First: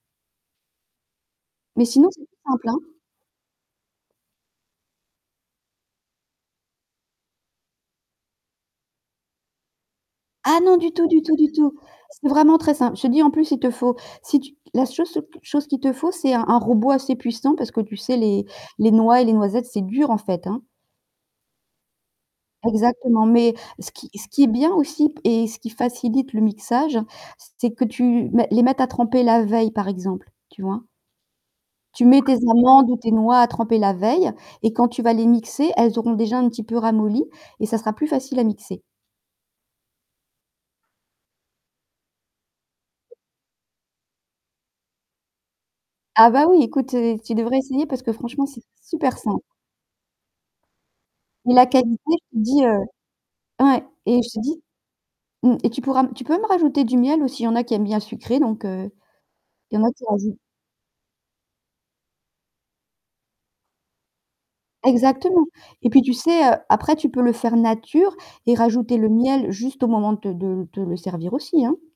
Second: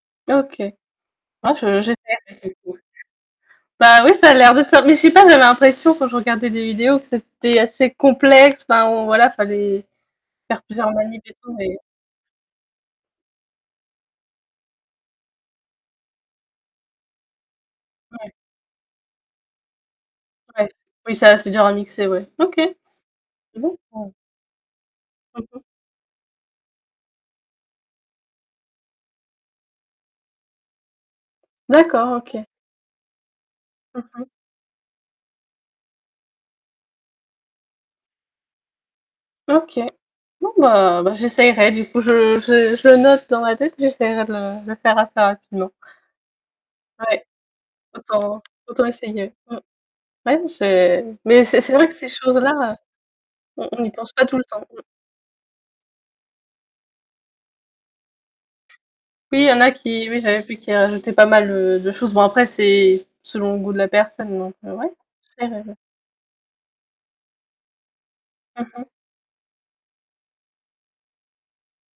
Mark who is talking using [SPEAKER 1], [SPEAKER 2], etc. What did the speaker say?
[SPEAKER 1] OK. Moi,
[SPEAKER 2] Mais
[SPEAKER 1] je,.
[SPEAKER 2] sinon c'est plus simple, hein.
[SPEAKER 1] [unintelligible] Bah, oui, ça a l'air de te faire mais je sais pas, j'avais l'impression, quand je regardais des vidéos, que c'était assez complexe, enfin on voilà, fallait
[SPEAKER 2] Ah
[SPEAKER 1] faire
[SPEAKER 2] non,
[SPEAKER 1] plusieurs
[SPEAKER 2] du tout,
[SPEAKER 1] manip
[SPEAKER 2] du
[SPEAKER 1] et
[SPEAKER 2] tout, du
[SPEAKER 1] tout,
[SPEAKER 2] tout.
[SPEAKER 1] mais
[SPEAKER 2] C'est vraiment très simple, je te dis en plus il te faut si tu la seul so q chose qu'il te faut, c'est un un robot assez puissant parce que tu sais,
[SPEAKER 1] Ouais.
[SPEAKER 2] les les noix et les noisettes c'est dur, en fait, hein.
[SPEAKER 1] Ouais, oui, c'est assez dur à mixer, ouais. OK..
[SPEAKER 2] Exactement, mais, ce qui
[SPEAKER 1] [unintelligible]
[SPEAKER 2] ce qui est bien, aussi p
[SPEAKER 1] Mmh
[SPEAKER 2] et ce
[SPEAKER 1] mh.
[SPEAKER 2] qui facilite le mixage, c c'est que tu mets les mettre à tremper la veille, par exemple. Tu vois? Tu
[SPEAKER 1] D'accord,
[SPEAKER 2] mets tes
[SPEAKER 1] OK.
[SPEAKER 2] amandes ou tes noix à tremper la
[SPEAKER 1] Mmh mh.
[SPEAKER 2] veille et quand tu vas les mixer, elles auront déjà un petit peu ramolli et ça sera plus facile à mixer.
[SPEAKER 1] OK. Non, bah bah, j'essayerai, du coup, je je je le note dans ma tête, j'essaierai de le le faire assez rapidement.
[SPEAKER 2] Ah bah oui, écoute, heu,
[SPEAKER 1] Ouais,
[SPEAKER 2] tu devrais essayer parce que
[SPEAKER 1] autant
[SPEAKER 2] franchement, c'est
[SPEAKER 1] autant
[SPEAKER 2] super
[SPEAKER 1] essayer,
[SPEAKER 2] simple.
[SPEAKER 1] mmh. Ouais, n c'est mais
[SPEAKER 2] Mais
[SPEAKER 1] c'est
[SPEAKER 2] la
[SPEAKER 1] c'est vrai que
[SPEAKER 2] qualité,
[SPEAKER 1] ces
[SPEAKER 2] je te dis
[SPEAKER 1] choses-là, heu,
[SPEAKER 2] heu
[SPEAKER 1] on on
[SPEAKER 2] ouais.
[SPEAKER 1] n'y pense
[SPEAKER 2] Et
[SPEAKER 1] pas
[SPEAKER 2] je
[SPEAKER 1] tout
[SPEAKER 2] te
[SPEAKER 1] le temps,
[SPEAKER 2] dis
[SPEAKER 1] mmh.
[SPEAKER 2] mmh, et tu pourras m tu peux même rajouter du miel, aussi, il y en a qui aiment bien sucré donc heu,
[SPEAKER 1] Oui, il y en a
[SPEAKER 2] il y en a qui
[SPEAKER 1] qui oui,
[SPEAKER 2] rajoutent
[SPEAKER 1] j'avais vu qu'ils rajoutaient pas mal heu, de choses. Bon après c'est selon le goût de la personne, donc heu, ouais.
[SPEAKER 2] Exactement,
[SPEAKER 1] C'est vrai, ouais.
[SPEAKER 2] et puis tu sais, heu, après tu peux le faire nature et
[SPEAKER 1] Mmh mh.
[SPEAKER 2] rajouter le miel juste au moment te de te l te le servir, aussi, hein.